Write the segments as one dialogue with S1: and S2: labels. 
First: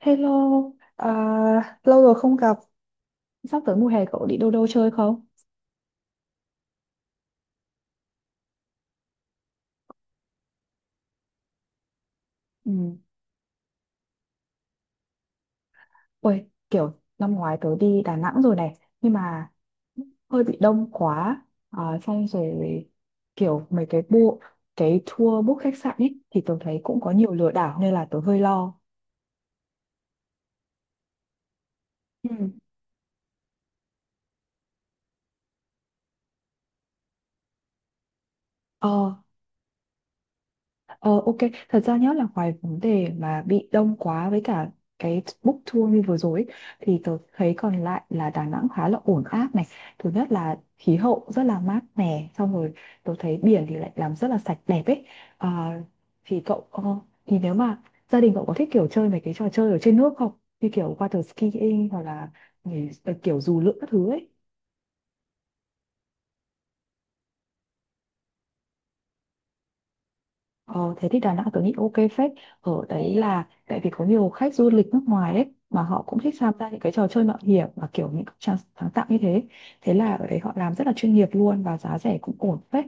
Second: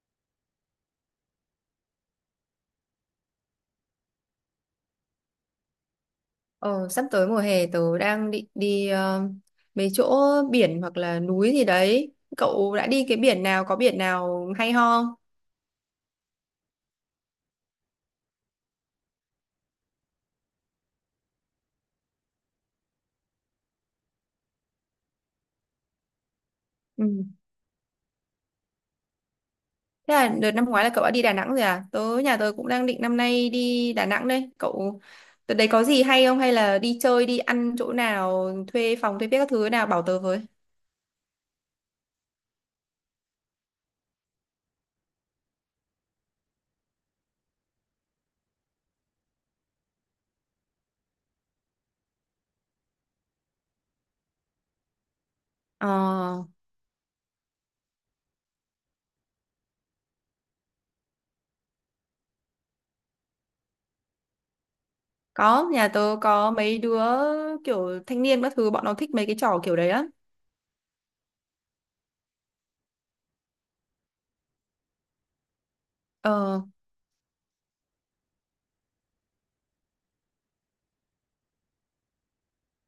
S1: Hello, lâu rồi không gặp. Sắp tới mùa hè cậu đi đâu đâu chơi không?
S2: Ờ, Sắp tới mùa hè tớ đang định đi mấy chỗ biển hoặc là núi gì đấy. Cậu đã
S1: Ừ.
S2: đi cái biển nào, có biển nào hay ho không?
S1: Ôi, kiểu năm ngoái tớ đi Đà Nẵng rồi này, nhưng mà hơi bị đông quá, xong rồi kiểu mấy cái bộ, cái tour book khách sạn ấy thì tớ thấy cũng
S2: Ừ.
S1: có nhiều lừa đảo nên là tớ hơi lo.
S2: Thế là đợt năm ngoái là cậu đã đi Đà Nẵng rồi à? Tớ
S1: Ừ.
S2: nhà tớ cũng đang định năm nay đi Đà Nẵng đây. Cậu đợt đấy có gì hay không, hay là đi chơi đi ăn chỗ nào, thuê
S1: Ờ,
S2: phòng thuê biết các thứ nào bảo tớ với.
S1: Ờ, ok, thật ra nhớ là ngoài vấn đề mà bị đông quá với cả cái book tour như vừa rồi ấy, thì tớ thấy còn lại là Đà Nẵng khá là ổn áp này. Thứ nhất là khí hậu rất là mát mẻ, xong rồi tớ thấy biển thì lại làm rất là sạch đẹp ấy. Ờ, thì
S2: Ờ,
S1: thì nếu mà gia đình cậu có thích kiểu chơi mấy cái trò chơi ở trên nước không? Như kiểu water skiing hoặc là nhảy- kiểu dù lượn các thứ ấy.
S2: có, nhà tớ có mấy đứa kiểu thanh niên các thứ, bọn nó thích mấy cái trò kiểu đấy lắm.
S1: Ờ, thế thì Đà Nẵng tôi nghĩ ok phết ở đấy, là tại vì có nhiều khách du lịch nước ngoài đấy mà họ cũng thích tham
S2: Ờ.
S1: gia những cái trò chơi mạo hiểm và kiểu những cái sáng sáng tạo như thế, thế là ở đấy họ làm rất là chuyên nghiệp luôn và giá rẻ cũng ổn phết.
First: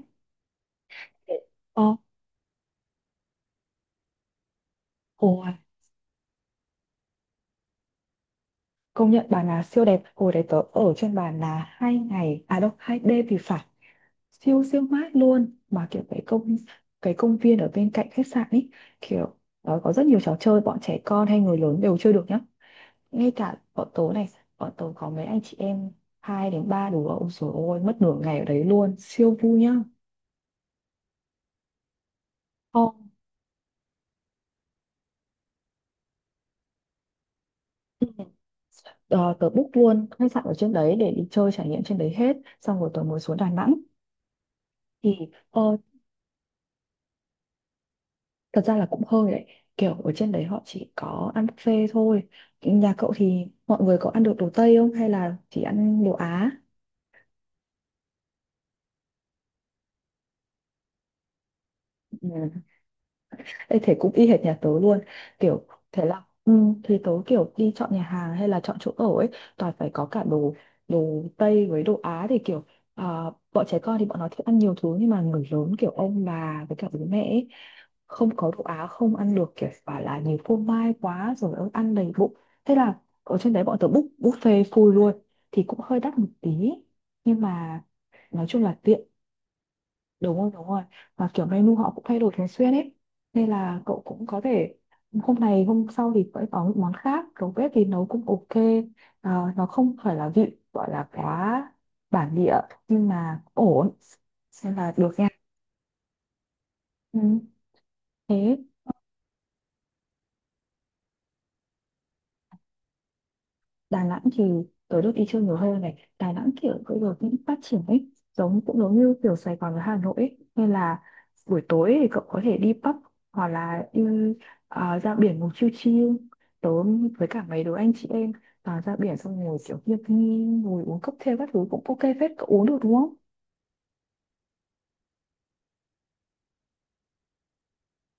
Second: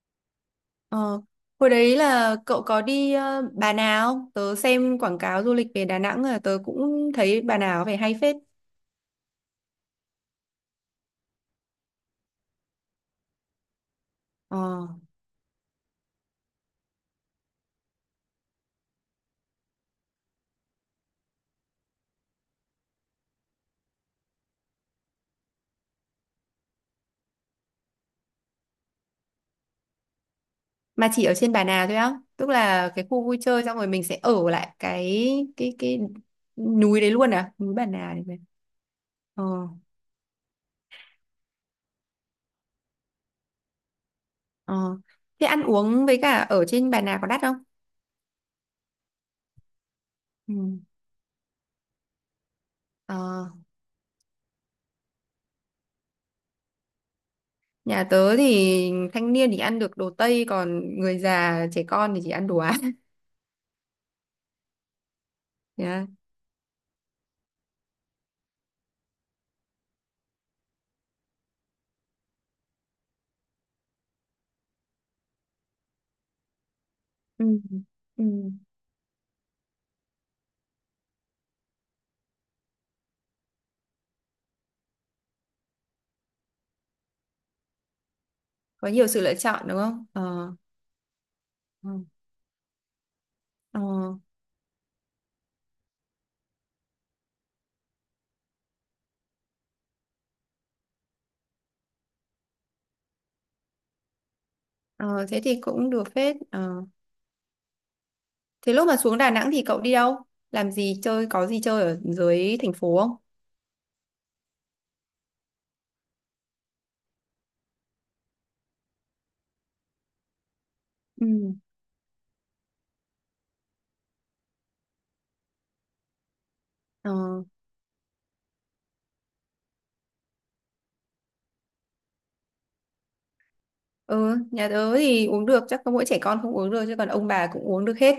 S2: Ờ, hồi
S1: ờ
S2: đấy là cậu có đi Bà Nà không? Tớ xem quảng
S1: ồ
S2: cáo du lịch về Đà Nẵng là tớ cũng thấy Bà Nà có vẻ hay phết.
S1: công nhận Bà Nà siêu đẹp, hồi đấy tớ ở trên Bà Nà hai ngày, à đâu hai đêm thì phải, siêu siêu
S2: Ờ,
S1: mát luôn, mà kiểu cái công viên ở bên cạnh khách sạn ấy, kiểu có rất nhiều trò chơi bọn trẻ con hay người lớn đều chơi được nhá. Ngay cả bọn tớ này, bọn tớ có mấy anh chị em hai đến ba đứa, ôi trời ơi, mất nửa ngày ở đấy luôn, siêu vui nhá.
S2: mà chỉ ở trên Bà Nà thôi á, tức
S1: Ồ,
S2: là cái khu vui chơi xong rồi mình sẽ ở lại cái núi đấy luôn à, núi Bà Nà này.
S1: ờ,
S2: Ờ,
S1: tớ book luôn khách sạn ở trên đấy để đi chơi trải nghiệm trên đấy hết, xong rồi tớ mới xuống Đà Nẵng.
S2: ờ.
S1: thì
S2: Thế ăn
S1: ờ,
S2: uống với cả ở trên Bà Nà có đắt không?
S1: thật ra là cũng hơi đấy, kiểu ở trên đấy
S2: Ừ.
S1: họ chỉ có ăn buffet thôi. Nhà cậu thì
S2: Ờ,
S1: mọi người có ăn được đồ Tây không hay là chỉ ăn đồ Á?
S2: nhà tớ thì thanh niên thì ăn được đồ Tây, còn người già trẻ con thì chỉ ăn
S1: Ừ.
S2: đồ Á.
S1: Ê, thế cũng y hệt nhà tớ luôn, kiểu thế
S2: Yeah.
S1: là thì tớ kiểu đi chọn nhà hàng hay là chọn chỗ ở ấy toàn phải có cả đồ đồ Tây với đồ Á, thì à, bọn trẻ con thì bọn nó thích ăn nhiều thứ nhưng mà người lớn kiểu ông bà với cả bố mẹ
S2: Ừ.
S1: ấy,
S2: Ừ.
S1: không có đồ Á không ăn được, kiểu bảo là nhiều phô mai quá rồi ớ, ăn đầy bụng. Thế là ở trên đấy bọn tớ book buffet full luôn, thì cũng hơi đắt một tí nhưng mà nói chung là
S2: Có
S1: tiện.
S2: nhiều sự lựa chọn đúng không? Ờ.
S1: Đúng rồi đúng rồi, và kiểu menu họ cũng
S2: Ừ.
S1: thay đổi thường xuyên ấy, nên
S2: ờ,
S1: là cậu cũng có thể hôm này hôm sau thì phải có những món khác, đầu bếp thì nấu cũng ok, nó không phải là vị gọi là quá bản địa nhưng mà ổn, nên là được
S2: ờ,
S1: nha.
S2: Thế thì cũng được phết. Ờ.
S1: Ừ. Thế
S2: Thế lúc mà xuống Đà Nẵng thì cậu đi đâu? Làm gì chơi, có gì chơi ở dưới thành phố không?
S1: Đà Nẵng thì tớ được đi chơi nhiều hơn này, Đà Nẵng kiểu bây giờ cũng phát triển ấy, giống cũng giống như kiểu Sài Gòn với Hà Nội ấy, nên là
S2: Ừ.
S1: buổi tối thì cậu có thể đi pub hoặc là ra biển ngồi chill chill. tớ
S2: Ờ,
S1: với cả mấy đứa anh chị em, ra biển xong ngồi kiểu hiệp nghi, ngồi uống cocktail các thứ cũng ok phết. Cậu uống được đúng không?
S2: ừ, nhà tớ thì uống được, chắc có mỗi trẻ con không uống được chứ còn ông bà cũng uống được hết.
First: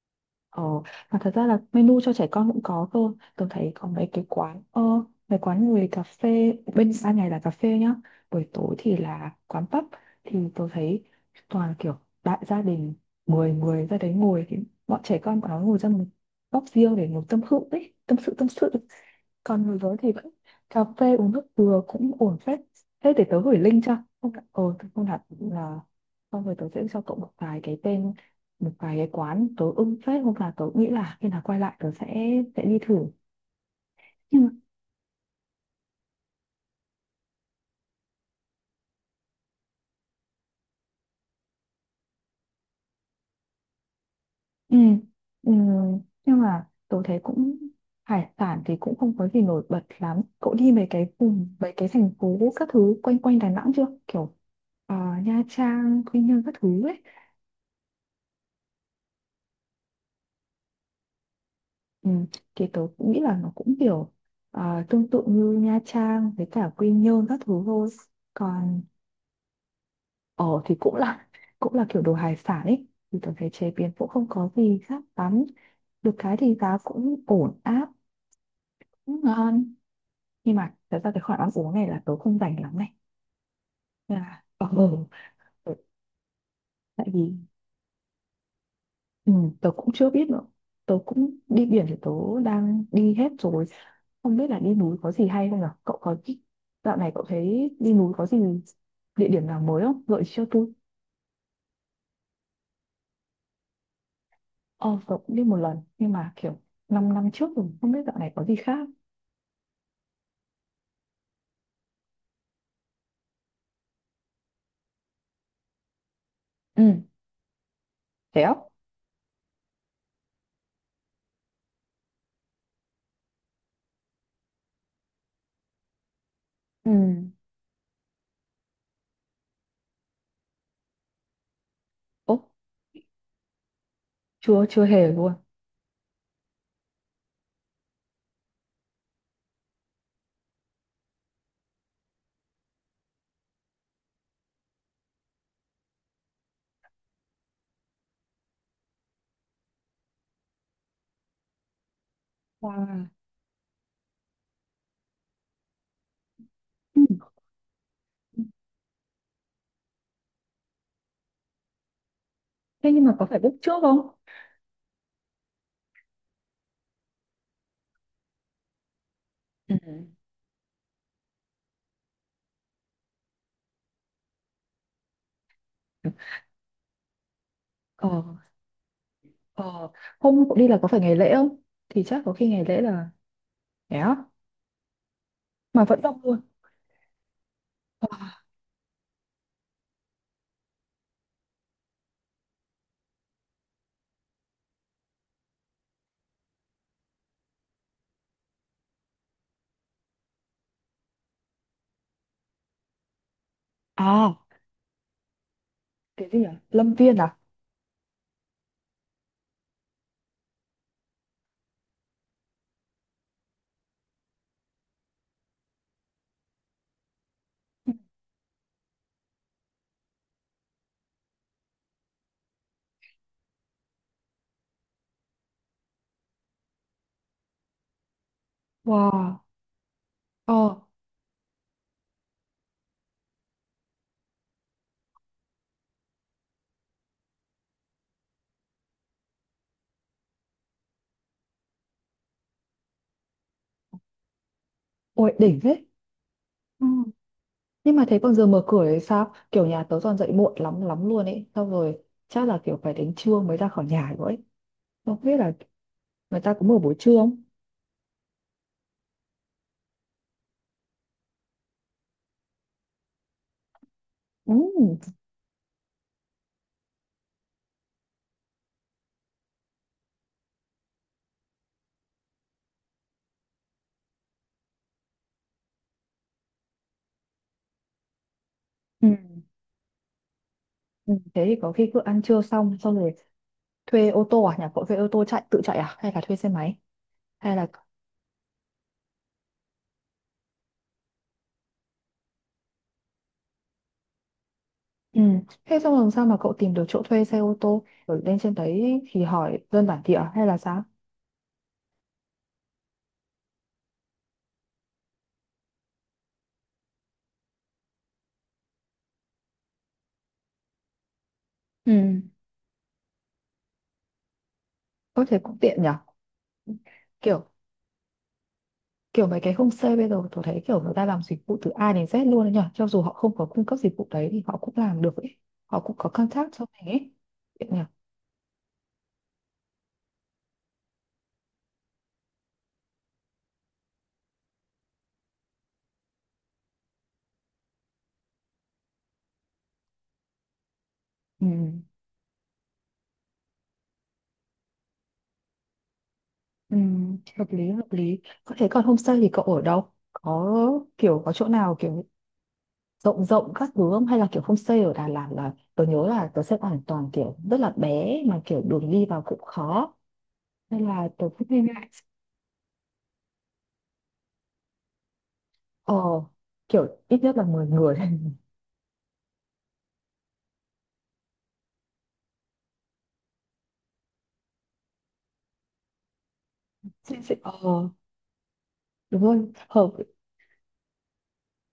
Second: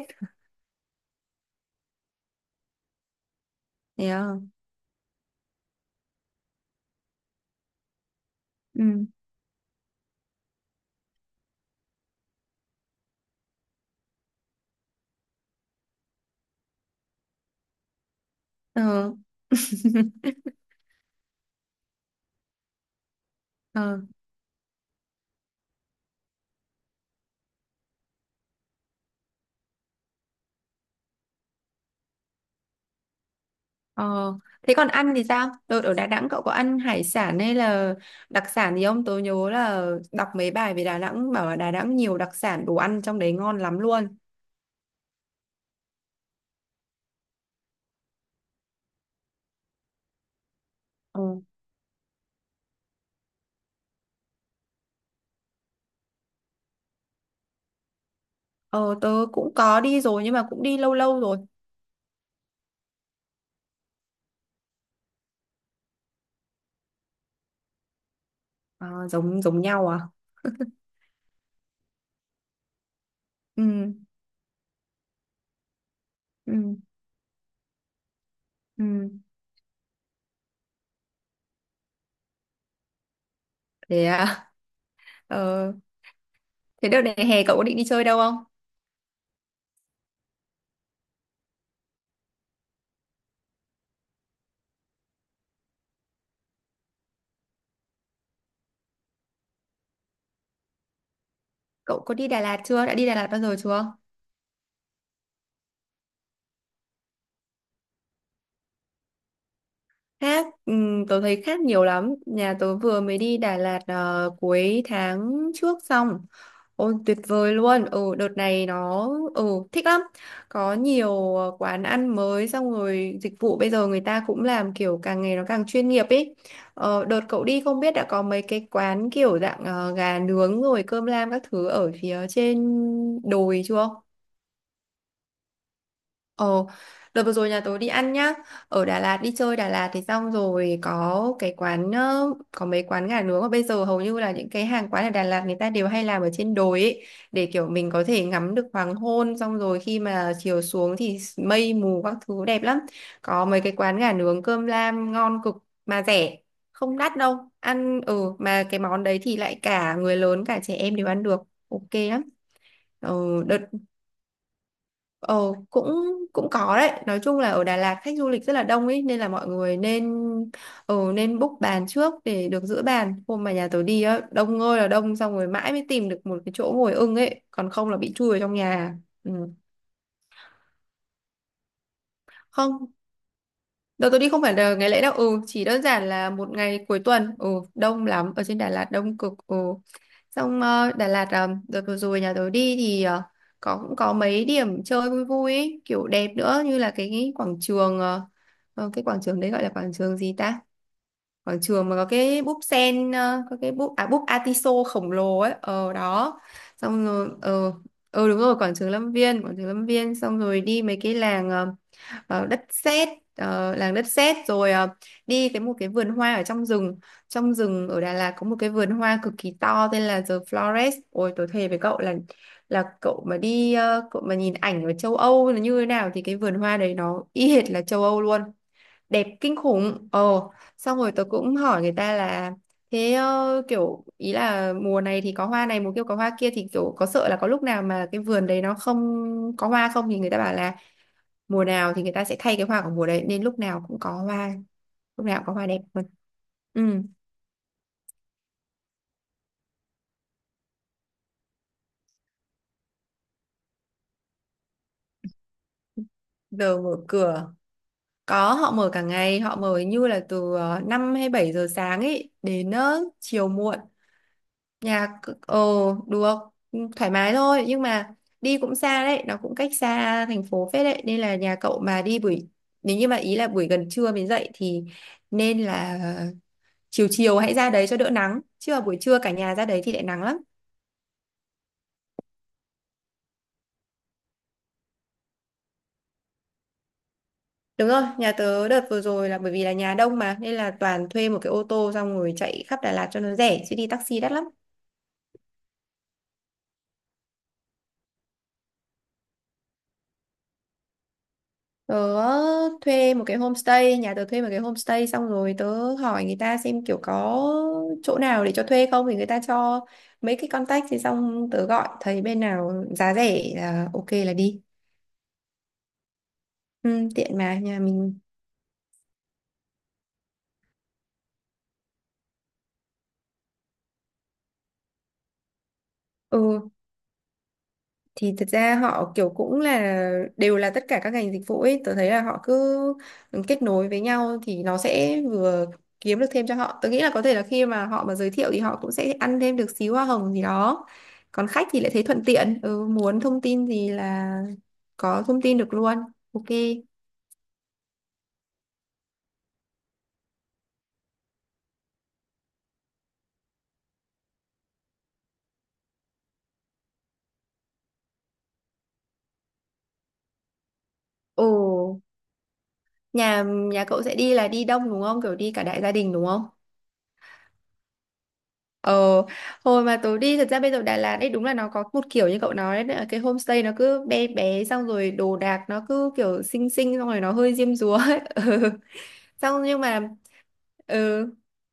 S1: Ờ, mà thật ra là menu cho trẻ con cũng có cơ. Tôi thấy có mấy cái
S2: Yeah.
S1: quán, mấy quán người cà phê, bên ban ngày là cà phê nhá. Buổi tối thì
S2: Ừ.
S1: là quán pub. Thì tôi thấy toàn kiểu đại gia đình, 10 người ra đấy ngồi. Thì bọn trẻ con bọn nó ngồi ra một góc riêng để ngồi tâm sự ấy, tâm sự.
S2: Ờ,
S1: Còn người lớn thì vẫn cà phê uống nước dừa cũng ổn phết. Thế để tớ gửi link cho,
S2: ờ,
S1: không đặt- ờ tớ không đặt là xong rồi tớ sẽ cho cậu một vài cái tên, một vài cái quán tớ ưng phết, hôm nào tớ nghĩ là khi nào quay lại tớ sẽ đi thử.
S2: ờ.
S1: Nhưng mà
S2: Thế còn ăn thì sao? Đợt ở Đà Nẵng cậu có ăn hải sản hay là đặc sản gì không? Tớ nhớ là đọc mấy bài về Đà Nẵng bảo là Đà Nẵng nhiều đặc sản, đồ ăn trong đấy ngon lắm luôn.
S1: ừ, ừ, nhưng mà tớ thấy hải sản thì cũng không có gì nổi bật lắm. Cậu đi mấy cái
S2: Ờ.
S1: vùng mấy cái thành phố các thứ quanh quanh Đà Nẵng chưa, ờ, Nha Trang Quy Nhơn các thứ ấy?
S2: Ờ tớ cũng có đi rồi nhưng mà cũng đi lâu lâu rồi.
S1: Ừ, thì tớ cũng nghĩ là nó cũng tương tự như Nha Trang với cả Quy Nhơn các thứ thôi, còn
S2: À, giống giống nhau à?
S1: thì cũng là kiểu đồ hải sản ấy, thì tớ thấy chế biến
S2: Ừ
S1: cũng không có gì khác lắm, được cái thì
S2: ừ
S1: giá cũng ổn áp,
S2: ừ.
S1: cũng ngon. Nhưng mà thật ra cái khoản ăn uống này là tớ không rảnh lắm này.
S2: Thế
S1: Nên là
S2: à? Ờ,
S1: ừ.
S2: thế đợt
S1: tại
S2: này
S1: vì
S2: hè cậu có định đi chơi đâu không?
S1: Ừ, tớ cũng chưa biết nữa. Tớ cũng đi biển thì tớ đang đi hết rồi. Không biết là đi núi có gì hay không nhở? Cậu có Dạo này cậu thấy đi núi có gì, địa điểm nào mới không? Gợi ý cho tôi.
S2: Cậu có đi Đà Lạt chưa? Đã đi Đà Lạt bao giờ chưa?
S1: Ờ, tớ cũng đi một lần nhưng mà kiểu 5 năm trước rồi, không biết dạo này có gì khác.
S2: Khác, tớ thấy khác nhiều lắm. Nhà tớ vừa mới đi Đà Lạt cuối tháng trước xong.
S1: Ừ,
S2: Ôi tuyệt vời luôn. Ừ đợt
S1: thế á?
S2: này nó ừ thích lắm. Có nhiều quán ăn mới, xong rồi dịch vụ bây giờ người ta cũng làm kiểu càng ngày nó càng chuyên nghiệp ý.
S1: Ừ.
S2: Ờ, đợt cậu đi không biết đã có mấy cái quán kiểu dạng gà nướng rồi cơm lam các thứ ở phía
S1: Ố,
S2: trên đồi chưa?
S1: chưa chưa hề luôn.
S2: Ồ, đợt vừa rồi nhà tớ đi ăn nhá. Ở Đà Lạt, đi chơi Đà Lạt thì xong rồi có cái quán có mấy quán gà nướng mà bây giờ hầu như là những cái hàng quán ở Đà Lạt người ta đều hay làm ở trên đồi ấy, để kiểu mình có thể ngắm được hoàng hôn, xong rồi khi mà chiều xuống thì mây mù các thứ đẹp lắm.
S1: Wow.
S2: Có mấy cái quán gà nướng cơm lam ngon cực mà rẻ, không
S1: Ừ.
S2: đắt đâu. Ăn ừ mà cái món đấy thì lại cả người lớn cả trẻ em đều ăn được. Ok lắm.
S1: Thế nhưng mà có
S2: Ừ,
S1: phải book
S2: đợt
S1: trước không?
S2: Ờ cũng cũng có đấy, nói chung là ở Đà Lạt khách du lịch rất là đông ấy nên là mọi
S1: Ừ.
S2: người nên nên book bàn trước để được giữ bàn, hôm mà nhà tớ đi á đông ơi là đông, xong rồi mãi mới tìm được một cái chỗ ngồi ưng ấy, còn không là
S1: Ờ,
S2: bị chui vào trong nhà. Ừ.
S1: ờ, Hôm cậu đi là có phải ngày lễ không? Thì chắc có khi ngày
S2: Không.
S1: lễ là, thế
S2: Đợt
S1: á,
S2: tôi đi không phải là ngày lễ đâu, ừ, chỉ đơn
S1: mà vẫn
S2: giản
S1: đông
S2: là
S1: luôn.
S2: một ngày cuối tuần, ừ, đông
S1: Ờ.
S2: lắm, ở trên Đà Lạt đông cực, ừ. Xong Đà Lạt, đợt vừa rồi nhà tôi đi thì có cũng có mấy điểm chơi vui vui ấy, kiểu đẹp nữa, như là cái quảng trường, cái quảng trường đấy gọi là quảng trường gì ta? Quảng trường mà có cái búp sen, có cái búp, à búp
S1: À,
S2: Atiso khổng lồ ấy, ờ
S1: cái
S2: đó.
S1: gì, à Lâm
S2: Xong
S1: Viên
S2: rồi,
S1: à?
S2: ờ đúng rồi, quảng trường Lâm Viên, quảng trường Lâm Viên, xong rồi đi mấy cái làng, đất sét làng đất sét rồi đi một cái vườn hoa ở trong rừng, trong rừng
S1: Ừ.
S2: ở Đà Lạt có một cái vườn hoa cực kỳ to tên là The Flores. Ôi tôi thề với cậu là cậu mà đi cậu mà nhìn ảnh ở châu Âu là như thế nào thì cái vườn hoa đấy nó y hệt là châu Âu luôn, đẹp
S1: Wow.
S2: kinh khủng. Ồ,
S1: Ờ.
S2: xong rồi tớ cũng hỏi người ta là thế kiểu ý là mùa này thì có hoa này, mùa kia có hoa kia, thì kiểu có sợ là có lúc nào mà cái vườn đấy nó không có hoa không, thì người ta bảo là mùa nào thì người ta sẽ thay cái hoa của mùa đấy nên lúc nào cũng có hoa, lúc
S1: Ôi
S2: nào cũng có
S1: đỉnh
S2: hoa đẹp
S1: thế.
S2: luôn.
S1: Ừ.
S2: Ừ.
S1: Nhưng mà thế còn giờ mở cửa thì sao, kiểu nhà tớ toàn dậy muộn lắm lắm luôn ấy, xong rồi chắc là kiểu phải đến trưa mới ra khỏi nhà rồi ấy, không biết là người ta có mở
S2: Giờ mở
S1: buổi trưa không?
S2: cửa có, họ mở cả ngày, họ mở như là từ 5 hay 7 giờ sáng ấy đến chiều muộn.
S1: Ừ.
S2: Nhà c- ờ Được, thoải mái thôi, nhưng mà đi cũng xa đấy, nó cũng cách xa thành phố phết đấy, nên là nhà cậu mà đi buổi, nếu như mà ý là buổi gần trưa mới dậy thì nên là chiều chiều hãy ra đấy cho đỡ nắng, chứ mà buổi
S1: Ừ.
S2: trưa cả nhà ra đấy thì lại nắng lắm.
S1: Ừ, thế thì có khi cứ ăn trưa xong xong rồi thuê ô tô, à nhà cậu thuê ô tô chạy tự chạy à hay là thuê xe máy hay là?
S2: Đúng rồi, nhà tớ đợt vừa rồi là bởi vì là nhà đông mà nên là toàn thuê một cái ô tô xong rồi chạy khắp Đà Lạt cho nó rẻ chứ đi taxi đắt lắm.
S1: Ừ. Thế xong làm sao mà cậu tìm được chỗ thuê xe ô tô rồi lên trên đấy thì hỏi dân bản địa hay là sao?
S2: Tớ thuê một cái homestay, nhà tớ thuê một cái homestay xong rồi tớ hỏi người ta xem kiểu có chỗ nào để cho thuê không, thì người ta cho mấy cái contact, thì xong tớ gọi
S1: Ừ,
S2: thấy bên nào giá rẻ là ok là đi.
S1: có thể cũng tiện nhỉ.
S2: Ừ, tiện
S1: kiểu
S2: mà nhà mình.
S1: kiểu mấy cái homestay bây giờ tôi thấy kiểu người ta làm dịch vụ từ A đến Z luôn đấy nhở, cho dù họ không có cung cấp dịch vụ đấy thì họ cũng làm được ấy, họ cũng có contact cho
S2: Ừ,
S1: mình ấy. Vậy nhở.
S2: thì thật ra họ kiểu cũng là đều là tất cả các ngành dịch vụ ấy, tôi thấy là họ cứ kết nối với nhau thì nó sẽ vừa kiếm được thêm cho họ, tôi nghĩ là có thể là khi mà họ mà giới thiệu thì họ cũng sẽ ăn thêm được xíu hoa hồng gì đó,
S1: Ừ.
S2: còn khách thì lại thấy thuận tiện, ừ, muốn thông tin gì là có thông tin được luôn. Ok.
S1: Ừ. Hợp lý hợp lý. Có thể. Còn homestay thì cậu ở đâu, có có chỗ nào rộng rộng các thứ không, hay là kiểu homestay ở Đà Lạt, là tôi nhớ là tôi xem hoàn toàn kiểu rất là bé mà kiểu đường đi vào cũng khó, nên là tôi
S2: Ồ,
S1: cũng hơi ngại.
S2: nhà nhà cậu sẽ đi là đi đông đúng không, kiểu đi cả đại gia
S1: Ờ,
S2: đình đúng không?
S1: kiểu ít nhất là mười người.
S2: Ờ, hồi mà tớ đi, thật ra bây giờ Đà Lạt ấy đúng là nó có một kiểu như cậu nói đấy, cái homestay nó cứ bé bé xong rồi đồ đạc nó cứ kiểu xinh xinh xong
S1: Chị-
S2: rồi nó
S1: chị-
S2: hơi diêm
S1: ờ
S2: dúa ấy. Ừ.
S1: Đúng rồi,
S2: Xong nhưng
S1: hợp,
S2: mà ừ,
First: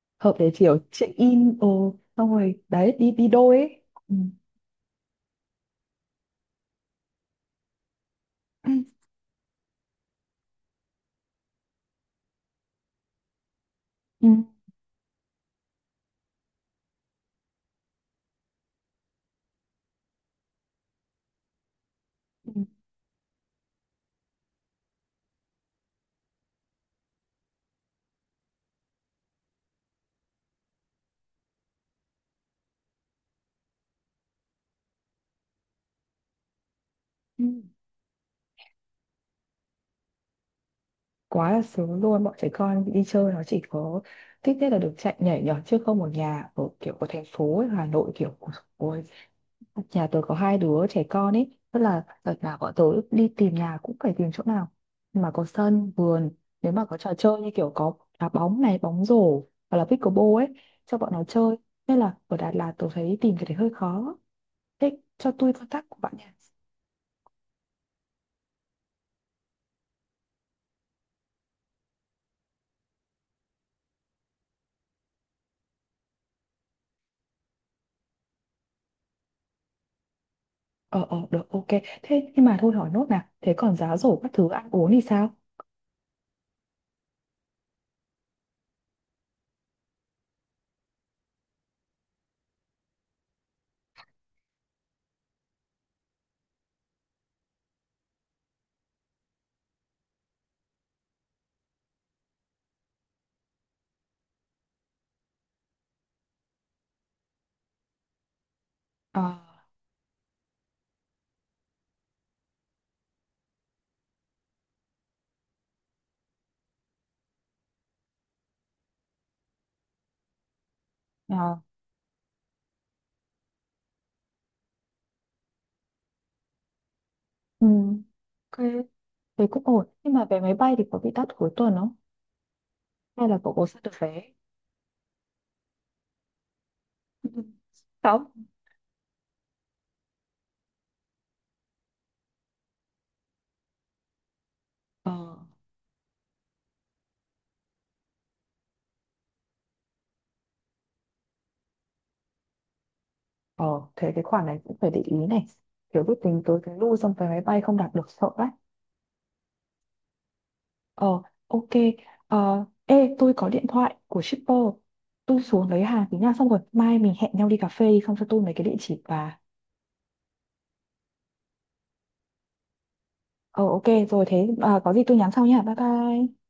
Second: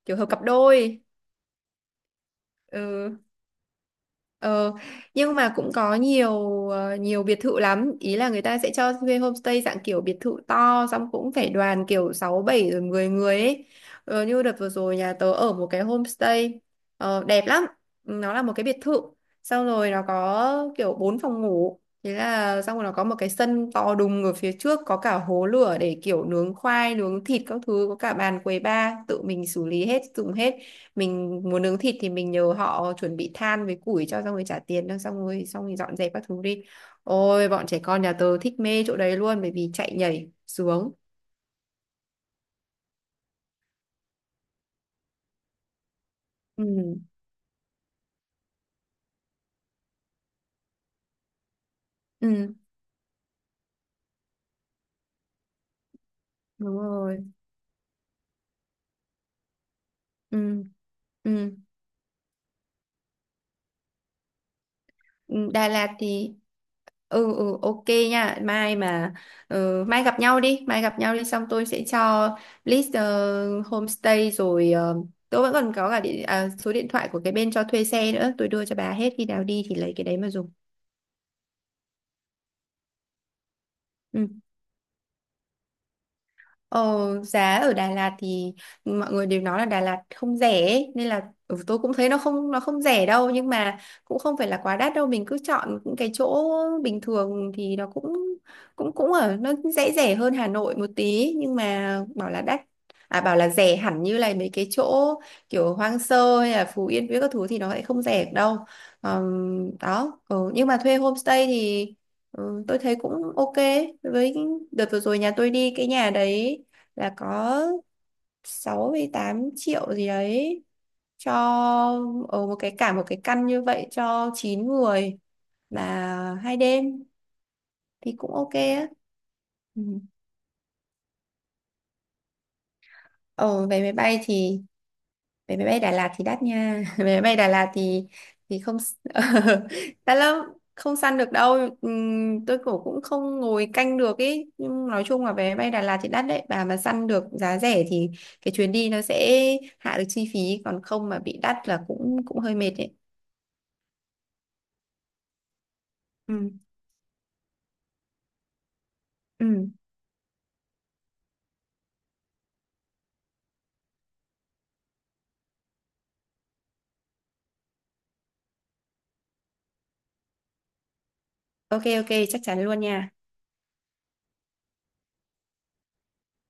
S2: kiểu hợp
S1: hợp
S2: cặp
S1: để kiểu
S2: đôi.
S1: check in xong rồi đấy, đi
S2: Ừ.
S1: đi đôi ấy. Ừ.
S2: Ờ, nhưng mà cũng có nhiều nhiều biệt thự lắm, ý là người ta
S1: Ừ.
S2: sẽ cho thuê homestay dạng kiểu biệt thự to, xong cũng phải đoàn kiểu 6 7 rồi 10 người ấy.
S1: Ừ.
S2: Như đợt vừa rồi nhà tớ ở một cái homestay đẹp lắm, nó là một cái biệt thự, xong rồi nó có kiểu 4 phòng ngủ, thế
S1: Ừ.
S2: là xong rồi nó có một cái sân to đùng ở phía trước, có cả hố lửa để kiểu nướng khoai nướng thịt các thứ, có cả bàn quầy bar tự mình xử lý hết dùng hết. Mình muốn nướng thịt thì mình nhờ họ chuẩn bị than với củi cho, xong rồi trả tiền thôi, xong rồi dọn dẹp các thứ đi.
S1: Ừ.
S2: Ôi bọn trẻ con nhà tớ thích mê chỗ đấy luôn, bởi vì chạy nhảy xuống
S1: Quá là sướng luôn, bọn trẻ con đi chơi nó chỉ có thích nhất là được chạy nhảy nhót, chứ không một nhà
S2: ừ
S1: ở kiểu của thành phố ấy, Hà Nội kiểu của. Ôi, nhà tớ có hai đứa trẻ con ấy, tức là đợt
S2: ừ
S1: nào bọn tớ đi tìm nhà cũng phải tìm chỗ nào mà có sân vườn, nếu
S2: đúng
S1: mà có trò
S2: rồi
S1: chơi như kiểu có đá bóng này, bóng rổ hoặc là pickleball ấy
S2: ừ
S1: cho bọn nó chơi,
S2: ừ.
S1: nên là ở Đà Lạt tôi thấy tìm cái đấy hơi khó. Thế cho
S2: Ừ,
S1: tôi
S2: Đà
S1: contact
S2: Lạt
S1: của bạn nha.
S2: thì ừ ừ ok nha. Mai gặp nhau đi, mai gặp nhau đi, xong tôi sẽ cho list homestay, rồi tôi vẫn còn có cả địa, à, số điện thoại của cái bên cho thuê xe nữa, tôi đưa cho bà hết, khi nào đi thì lấy cái đấy mà dùng.
S1: Ờ ờ được ok. Thế nhưng mà thôi hỏi nốt nào. Thế còn giá rổ
S2: Ừ.
S1: các thứ ăn uống thì sao?
S2: Ờ, giá ở Đà Lạt thì mọi người đều nói là Đà Lạt không rẻ ấy, nên là ừ, tôi cũng thấy nó không, nó không rẻ đâu, nhưng mà cũng không phải là quá đắt đâu, mình cứ chọn những cái chỗ bình thường thì nó cũng cũng cũng ở nó dễ rẻ hơn Hà Nội một tí, nhưng mà bảo là đắt à bảo là rẻ hẳn như là mấy cái chỗ kiểu hoang sơ hay là Phú Yên với các thứ thì nó lại không rẻ đâu.
S1: Ờ
S2: Đó ừ, nhưng mà thuê homestay thì ừ, tôi thấy cũng ok. với cái- Đợt vừa rồi nhà tôi đi cái nhà đấy là có 68 triệu gì đấy cho
S1: à,
S2: ở một cái cả một cái căn như vậy cho 9 người là 2 đêm
S1: ừ.
S2: thì cũng ok
S1: Ok.
S2: á.
S1: Thế cũng
S2: Ừ.
S1: ổn. Nhưng mà vé máy bay thì có bị đắt cuối tuần không? Hay là cậu có
S2: Ở vé
S1: săn
S2: máy
S1: được
S2: bay
S1: vé?
S2: thì vé máy bay Đà Lạt thì đắt nha. Vé máy
S1: Ừ.
S2: bay Đà Lạt
S1: Không.
S2: thì không đắt lắm, không săn được đâu. Tôi cũng cũng không ngồi canh được ý, nhưng nói
S1: Ờ
S2: chung là vé máy bay Đà Lạt thì đắt đấy, bà mà săn được giá rẻ thì cái chuyến đi nó sẽ hạ được chi phí, còn không mà bị đắt là cũng cũng hơi mệt đấy.
S1: ờ, thế cái khoản này cũng phải để ý này. Kiểu biết tính
S2: Ừ.
S1: tới cái lưu xong vé máy bay không đạt được sợ đấy.
S2: Ừ
S1: Ờ ok. Ờ ê, tôi có điện thoại của shipper. Tôi xuống lấy hàng tí nha, xong rồi mai mình hẹn nhau đi cà phê xong cho tôi mấy cái địa chỉ và.
S2: ok. Ok chắc chắn luôn nha.
S1: Ờ ok rồi thế, có gì tôi nhắn sau nha. Bye bye.